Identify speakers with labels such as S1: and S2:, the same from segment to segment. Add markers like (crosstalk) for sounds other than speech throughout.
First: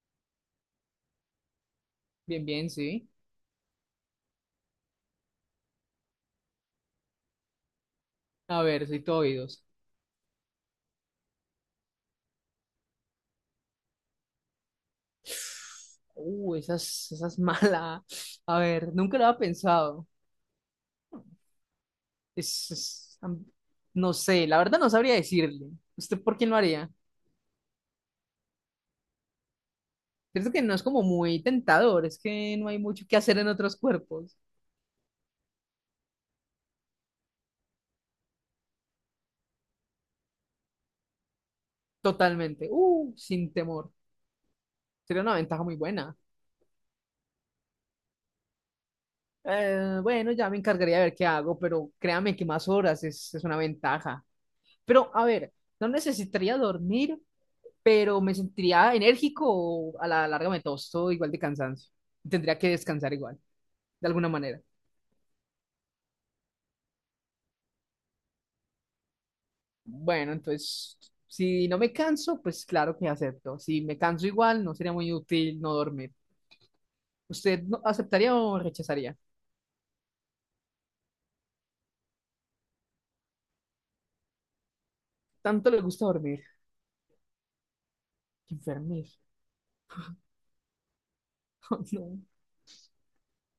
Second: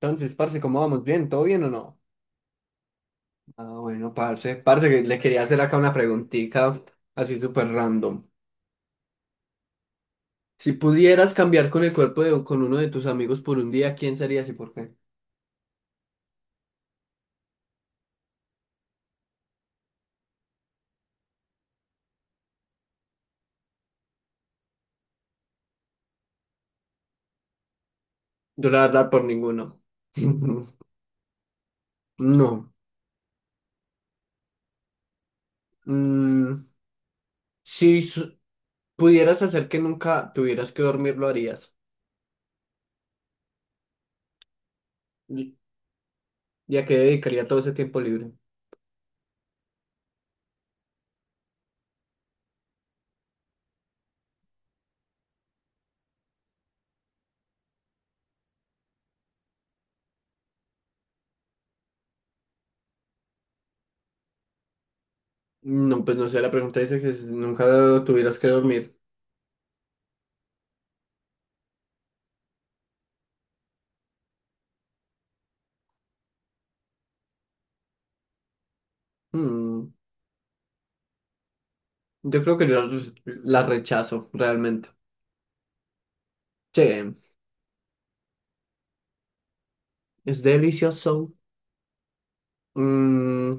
S1: Entonces, parce, ¿cómo vamos? ¿Bien? ¿Todo bien o no?
S2: Bien, bien, sí.
S1: Ah, bueno, parce. Parce, que le quería hacer acá una preguntita así súper random.
S2: A ver, soy todo oídos.
S1: Si pudieras cambiar con el cuerpo de con uno de tus amigos por un día, ¿quién serías y por qué?
S2: Esa es (laughs) mala. A ver, nunca lo había pensado. Es, es- am- no sé, la verdad no sabría decirle. ¿Usted por quién lo haría?
S1: Yo la verdad por ninguno.
S2: Creo que no es
S1: (laughs)
S2: como muy tentador, es que no
S1: No.
S2: hay mucho que hacer en otros cuerpos.
S1: Mm, si su- Pudieras hacer que nunca tuvieras que dormir, ¿lo harías?
S2: Totalmente. Sin temor. Sería una
S1: ¿Y
S2: ventaja muy buena.
S1: y a qué dedicaría todo ese tiempo libre?
S2: Bueno, ya me encargaría de ver qué hago, pero créame que más horas es una ventaja. Pero, a ver, no necesitaría dormir pero me sentiría enérgico o a la larga me tosto igual de cansancio. Tendría que descansar igual, de alguna manera.
S1: No, pues no sé, la pregunta dice que si nunca tuvieras que dormir.
S2: Bueno, entonces, si no me canso, pues claro que acepto. Si me canso igual, no sería muy útil no dormir. ¿Usted aceptaría o rechazaría?
S1: Mm, yo creo que yo la rechazo realmente.
S2: Tanto le gusta dormir.
S1: Sí,
S2: Qué enfermez.
S1: es delicioso.
S2: (laughs) No.
S1: Mm,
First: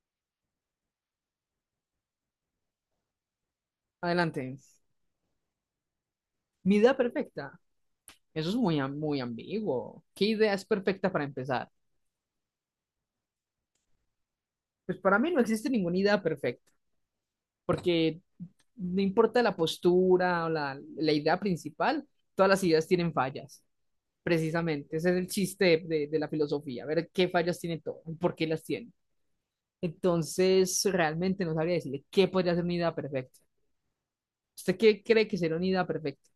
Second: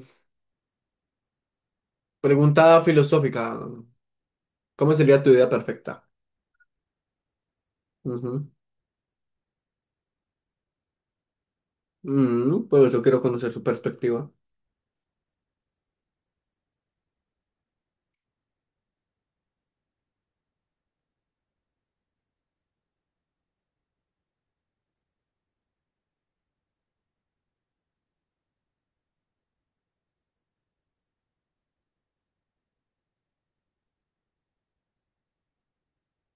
S1: Pregunta filosófica.
S2: Adelante.
S1: ¿Cómo sería tu vida perfecta?
S2: Mi idea perfecta. Eso
S1: Ujú.
S2: es muy ambiguo. ¿Qué idea es perfecta para empezar?
S1: Pues yo quiero conocer su perspectiva.
S2: Pues para mí no existe ninguna idea perfecta, porque no importa la postura o la idea principal, todas las ideas tienen fallas, precisamente. Ese es el chiste de la filosofía, ver qué fallas tiene todo y por qué las tiene. Entonces, realmente no sabría decirle qué podría ser una idea perfecta. ¿Usted qué cree que sería una idea perfecta?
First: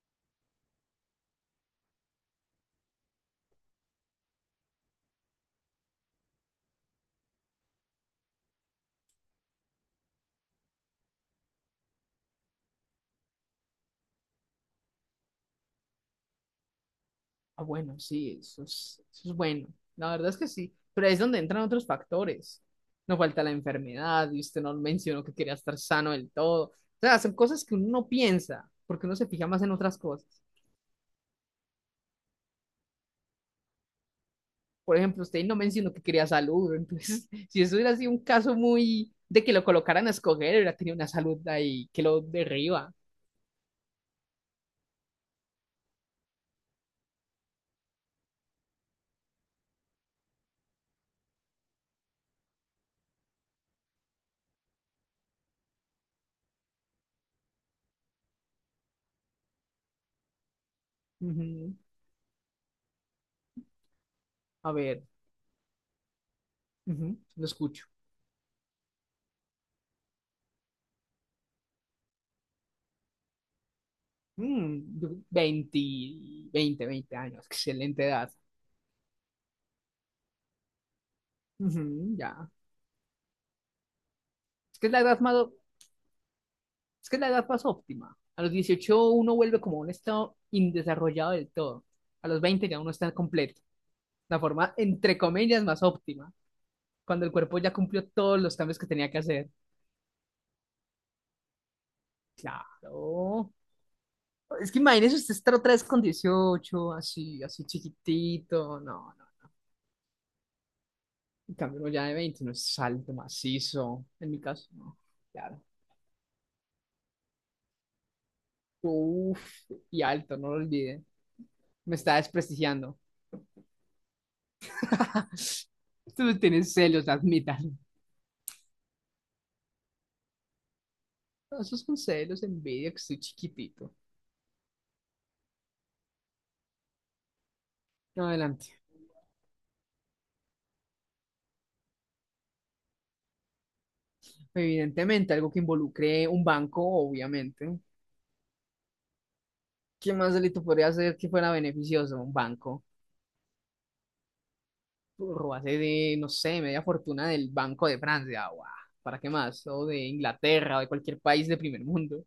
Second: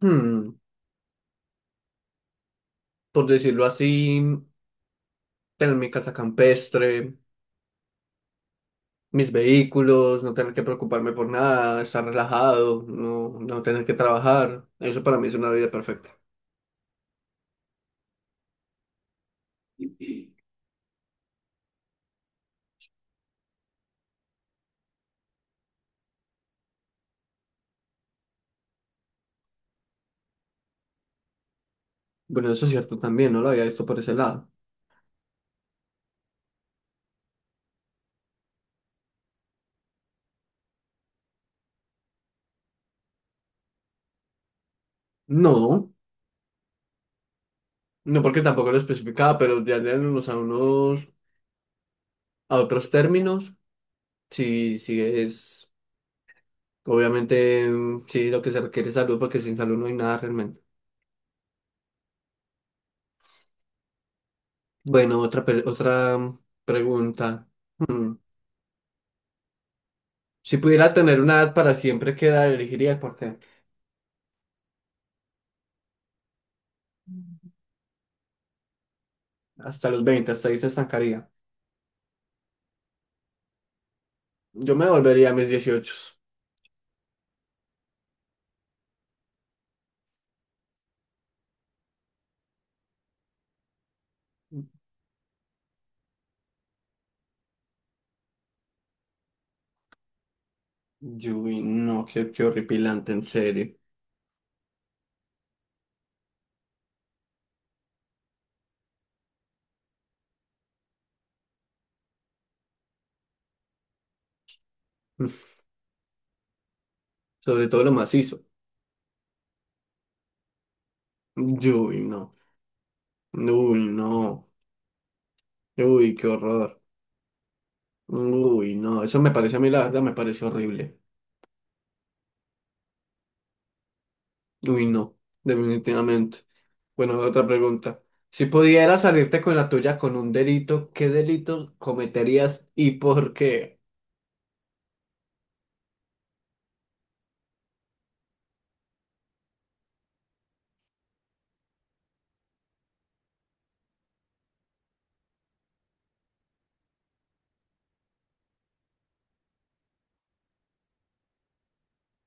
S1: Hmm, por decirlo así, tener mi casa campestre, mis vehículos, no tener que preocuparme por nada, estar relajado, no, no tener que trabajar. Eso para mí es una vida perfecta.
S2: Ah, bueno, sí, eso es bueno. La verdad es que sí, pero ahí es donde entran otros factores. No falta la enfermedad, y usted no mencionó que quería estar sano del todo. O sea, son cosas que uno no piensa, porque uno se fija más en otras cosas.
S1: Bueno, eso es cierto también, no lo había visto por ese lado.
S2: Por ejemplo, usted no mencionó que quería salud, entonces, (laughs) si eso hubiera sido un caso muy de que lo colocaran a escoger, hubiera tenido una salud ahí que lo derriba.
S1: No, no porque tampoco lo especificaba, pero ya en unos a unos a otros términos. Sí, sí, es obviamente, sí, lo que se requiere es salud, porque sin salud no hay nada realmente.
S2: Ujú. A ver,
S1: Bueno, otra
S2: ujú, lo
S1: pregunta.
S2: escucho.
S1: Mm, Si pudiera tener una edad para siempre, ¿qué edad elegiría? Porque
S2: Mm, yo- veinte 20, 20 años, excelente edad.
S1: hasta los 20 hasta ahí se estancaría.
S2: Ujú, ya.
S1: Yo
S2: Es que
S1: me
S2: es la edad
S1: volvería a
S2: más,
S1: mis 18.
S2: es que es la edad más óptima. A los 18 uno vuelve como un estado indesarrollado del todo. A los 20 ya uno está completo. La forma, entre comillas, más óptima, cuando el cuerpo ya cumplió todos los cambios que tenía que hacer.
S1: Yui, no, qué horripilante, en
S2: Claro.
S1: serio.
S2: Es que imagínese usted estar otra vez con 18 así, así chiquitito. No, no. En cambio, uno ya de 20 no es alto, macizo. En mi caso, no.
S1: (laughs)
S2: Claro.
S1: Sobre todo lo macizo.
S2: Uf, y alto, no lo olvide. Me
S1: Uy,
S2: está
S1: no.
S2: desprestigiando.
S1: Uy, no.
S2: (laughs)
S1: Uy, qué
S2: Ustedes tienen
S1: horror.
S2: celos, admitan.
S1: Uy, no. Eso me parece a mí, la verdad, me parece horrible.
S2: No, esos son celos, envidia, que estoy chiquitito.
S1: Uy, no, definitivamente. Bueno, otra pregunta. Si
S2: Adelante.
S1: pudieras salirte con la tuya con un delito, ¿qué delito cometerías y por qué?
S2: Evidentemente, algo que involucre un banco, obviamente. ¿Qué más delito podría hacer que fuera beneficioso? Un banco. Robase de, no sé, media fortuna del Banco de Francia. Guau, ¿para qué más? O de Inglaterra o de cualquier país de primer mundo.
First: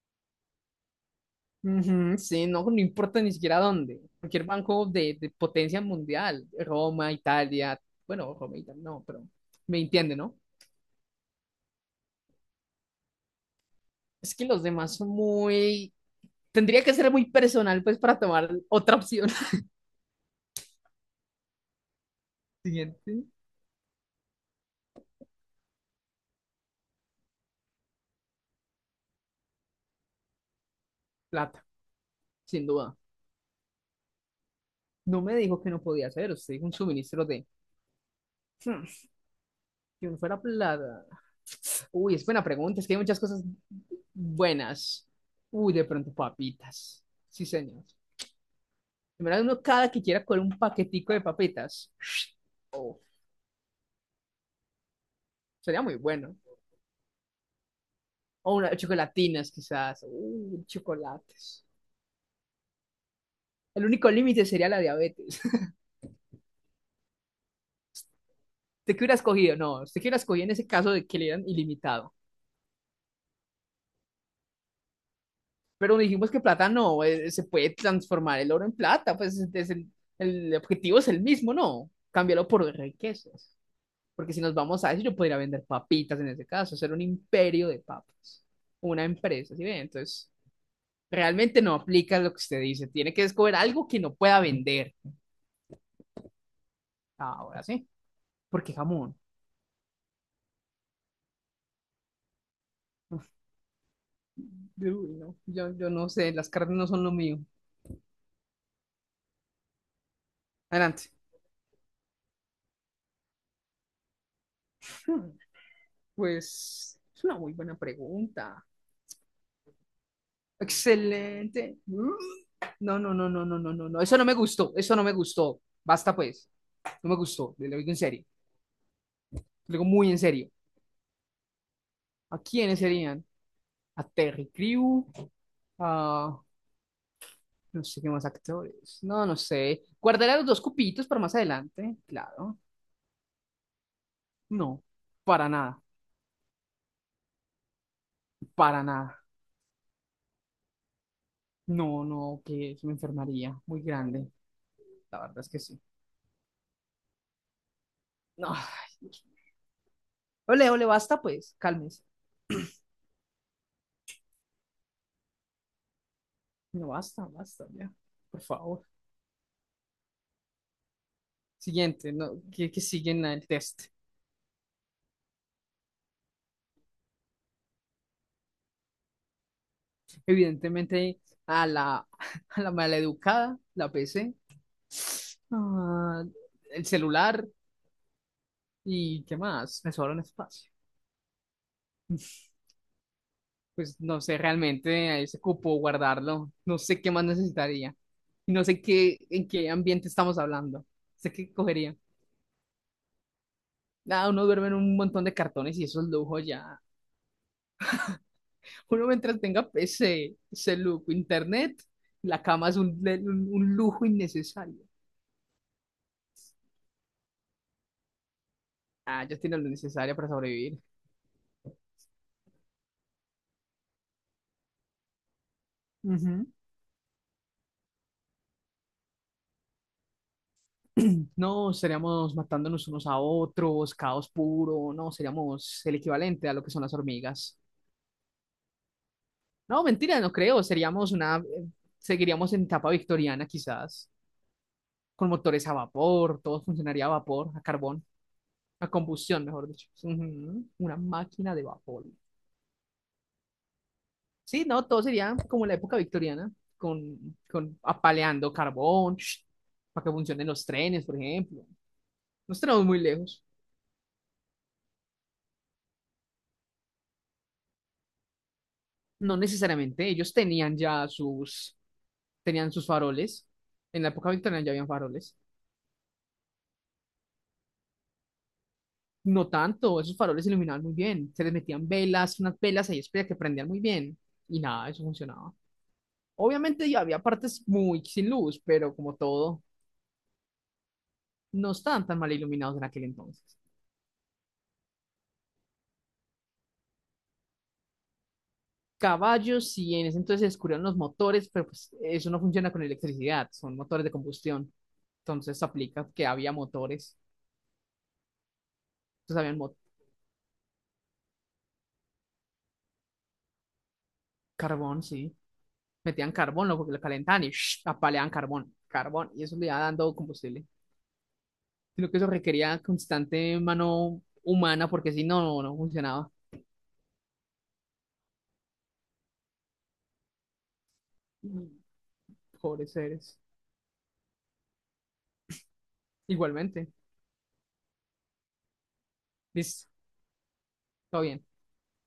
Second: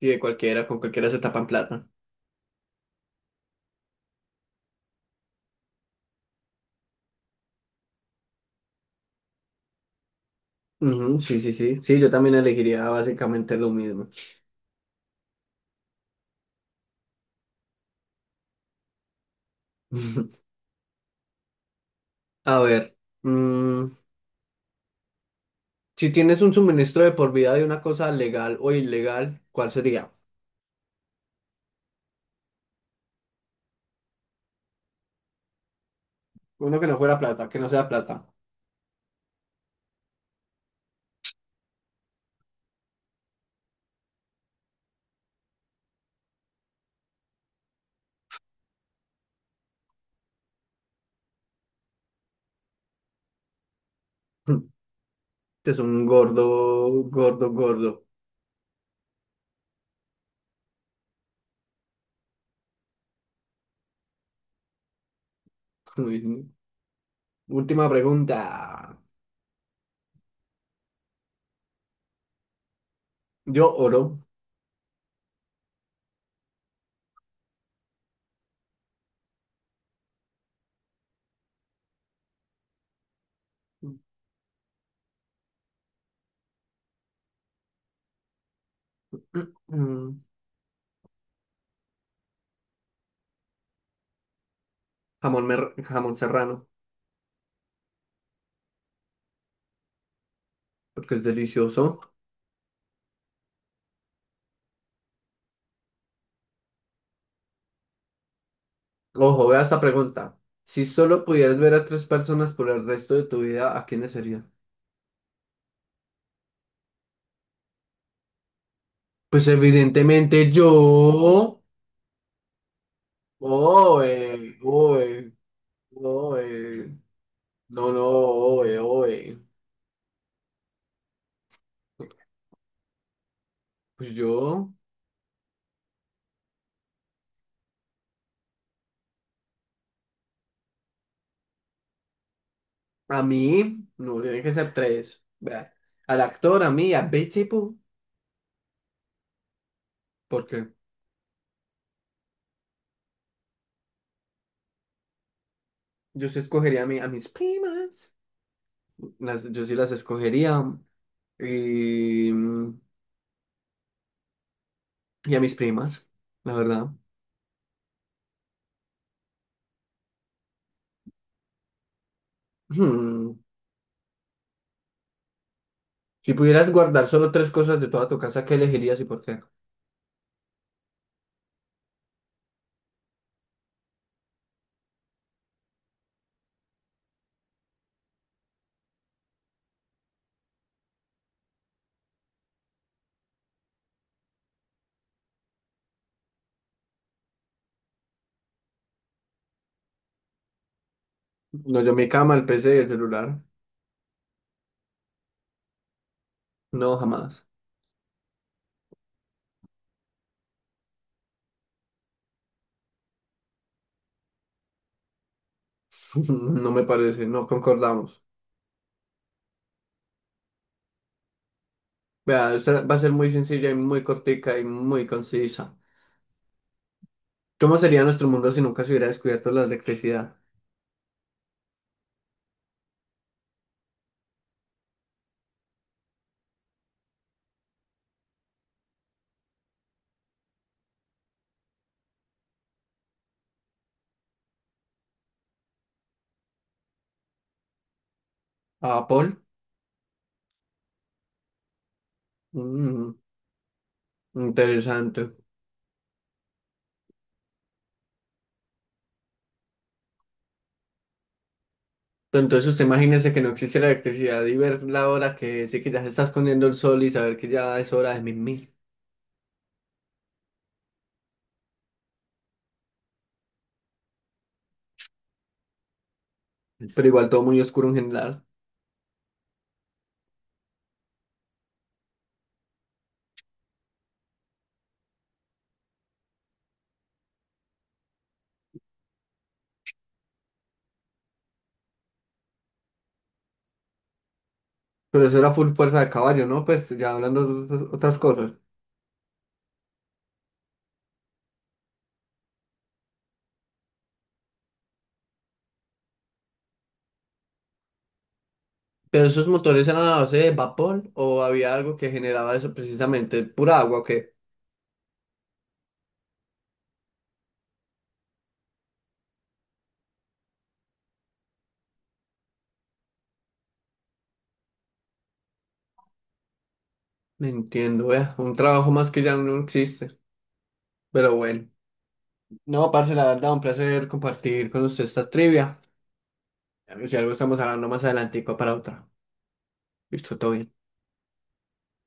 S1: Y de cualquiera, con cualquiera se tapan plata.
S2: Ujú, sí, no, no importa ni siquiera dónde. Cualquier banco de potencia mundial. Roma, Italia. Bueno, Roma, Italia, no, pero me entiende, ¿no?
S1: Ujú, sí, sí, sí. Sí, yo también elegiría básicamente lo mismo.
S2: Es que los demás son muy... Tendría que ser muy personal, pues, para tomar otra opción. (laughs)
S1: (laughs) A ver,
S2: Siguiente.
S1: mm, si tienes un suministro de por vida de una cosa legal o ilegal, ¿cuál sería?
S2: Plata, sin duda. No me dijo que no podía hacer. Usted dijo un
S1: Uno que no fuera
S2: suministro de...
S1: plata, que no sea plata.
S2: Hmm, Si uno fuera plata. Uy, es buena pregunta, es que hay muchas cosas buenas. Uy, de pronto papitas. Sí, señor. Primero uno cada que quiera con un paquetico de papitas.
S1: (laughs) Este es
S2: Sería muy
S1: un
S2: bueno.
S1: gordo, gordo, gordo.
S2: O una chocolatinas, quizás. Uy, chocolates. El único límite sería la diabetes.
S1: Uy, última
S2: (laughs) ¿Usted
S1: pregunta.
S2: qué hubiera escogido? No, usted qué hubiera escogido en ese caso de que le dieran ilimitado.
S1: Yo oro.
S2: Pero dijimos que plata no, se puede transformar el oro en plata, pues es el objetivo es el mismo, ¿no? Cámbialo por riquezas. Porque si nos vamos a eso, yo podría vender papitas en ese caso, hacer un imperio de papas, una empresa,
S1: (clears throat)
S2: ¿sí ve?
S1: Mm,
S2: Entonces, realmente no aplica lo que usted dice, tiene que descubrir algo que no pueda vender.
S1: Jamón serrano,
S2: Ahora sí, porque jamón.
S1: porque es delicioso.
S2: Uy, no, yo no sé, las carnes no son lo mío.
S1: Ojo, vea esta pregunta. Si
S2: Adelante. (laughs)
S1: solo pudieras ver a tres personas por el resto de tu vida, ¿a quiénes serían?
S2: Hmm, Pues es una muy buena pregunta.
S1: Pues evidentemente yo.
S2: Excelente. Mm. No, no, no, no, no, no, no, no.
S1: Oe,
S2: Eso no me gustó, eso no
S1: oe,
S2: me gustó. Basta
S1: oe.
S2: pues, no me gustó, le lo digo
S1: No,
S2: en
S1: no,
S2: serio,
S1: oe, oe.
S2: le digo muy en serio. ¿A quiénes serían? A
S1: Pues
S2: Terry
S1: yo,
S2: Crew, a no sé qué más actores. No, no sé. Guardaré a los dos cupitos para más adelante, claro.
S1: a mí, no, tiene que ser
S2: No,
S1: tres.
S2: para
S1: Vea,
S2: nada,
S1: al actor, a mí, a Betty Boo,
S2: para nada.
S1: porque
S2: No, no, que me enfermaría muy grande. La verdad es que sí.
S1: yo sí escogería a mí, a mis primas.
S2: No, ay, Dios mío.
S1: Las, yo sí las escogería.
S2: Ole, ole, basta pues, cálmese.
S1: Y a mis primas, la verdad.
S2: No,
S1: (laughs)
S2: basta, basta, ya. Por favor. Siguiente, no, que siguen
S1: Hmm,
S2: el test.
S1: Si pudieras guardar solo tres cosas de toda tu casa, ¿qué elegirías y por qué?
S2: Evidentemente, a la, (laughs) a la maleducada, la PC, ah, el celular. ¿Y qué más? Me sobra un espacio. (laughs) Pues no sé realmente a ese cupo guardarlo. No sé qué más necesitaría. Y no sé qué, en qué ambiente estamos hablando. Sé qué
S1: No, yo
S2: cogería.
S1: mi cama, el PC y el celular.
S2: Nada, uno duerme en un montón de cartones y eso es lujo ya.
S1: No, jamás.
S2: Uno mientras tenga ese lujo, internet, la cama es un lujo innecesario.
S1: (laughs) No me parece, no concordamos.
S2: Ah, ya tiene lo necesario para sobrevivir.
S1: Vea, esta va a ser muy sencilla y muy cortica y muy concisa.
S2: Ujú.
S1: ¿Cómo sería nuestro mundo si nunca se hubiera descubierto la electricidad?
S2: (clears throat) No, seríamos matándonos unos a otros, caos puro, no, seríamos el equivalente a lo que son las hormigas. No, mentira, no creo. Seríamos seguiríamos en etapa victoriana quizás, con motores a vapor, todo funcionaría a vapor, a carbón, a
S1: ¿A Paul?
S2: combustión, mejor dicho. Ujú, una máquina de vapor.
S1: Mm,
S2: Sí, no, todo
S1: Interesante.
S2: sería como la época victoriana, con apaleando carbón, sh, para que funcionen los trenes, por ejemplo. No
S1: Entonces usted
S2: tenemos muy
S1: imagínese que
S2: lejos.
S1: no existe la electricidad y ver la hora que sí, que ya se está escondiendo el sol y saber que ya es hora de mil.
S2: No necesariamente, ellos tenían sus faroles. En la época victoriana ya habían faroles.
S1: Pero igual todo muy oscuro en general.
S2: No tanto, esos faroles se iluminaban muy bien. Se les metían velas, unas velas ahí espera que prendían muy bien. Y nada, eso funcionaba. Obviamente ya había partes muy sin luz, pero como todo, no estaban tan mal iluminados en aquel entonces.
S1: Pero eso era full fuerza de caballo, ¿no? Pues ya hablando de otras cosas.
S2: Caballos, sí, en ese entonces se descubrieron los motores, pero pues eso no funciona con electricidad, son motores de combustión. Entonces aplica que había motores.
S1: ¿Pero
S2: Entonces
S1: esos
S2: habían
S1: motores eran a base de vapor o había algo que generaba eso precisamente? ¿Pura agua o qué?
S2: carbón, sí. Metían carbón, ¿no? Porque lo calentaban y (sniffs) ¡sh! Apaleaban carbón, carbón, y eso le iba dando combustible, sino que eso requería constante mano humana porque si no, no, no funcionaba.
S1: No entiendo, vea. Un trabajo más que ya no existe. Pero bueno.
S2: Pobres
S1: No, parce, la
S2: seres.
S1: verdad, un placer compartir con usted esta trivia.
S2: Igualmente.
S1: Si algo estamos hablando más adelantico para otra.
S2: Listo,
S1: Listo, todo bien.
S2: todo bien.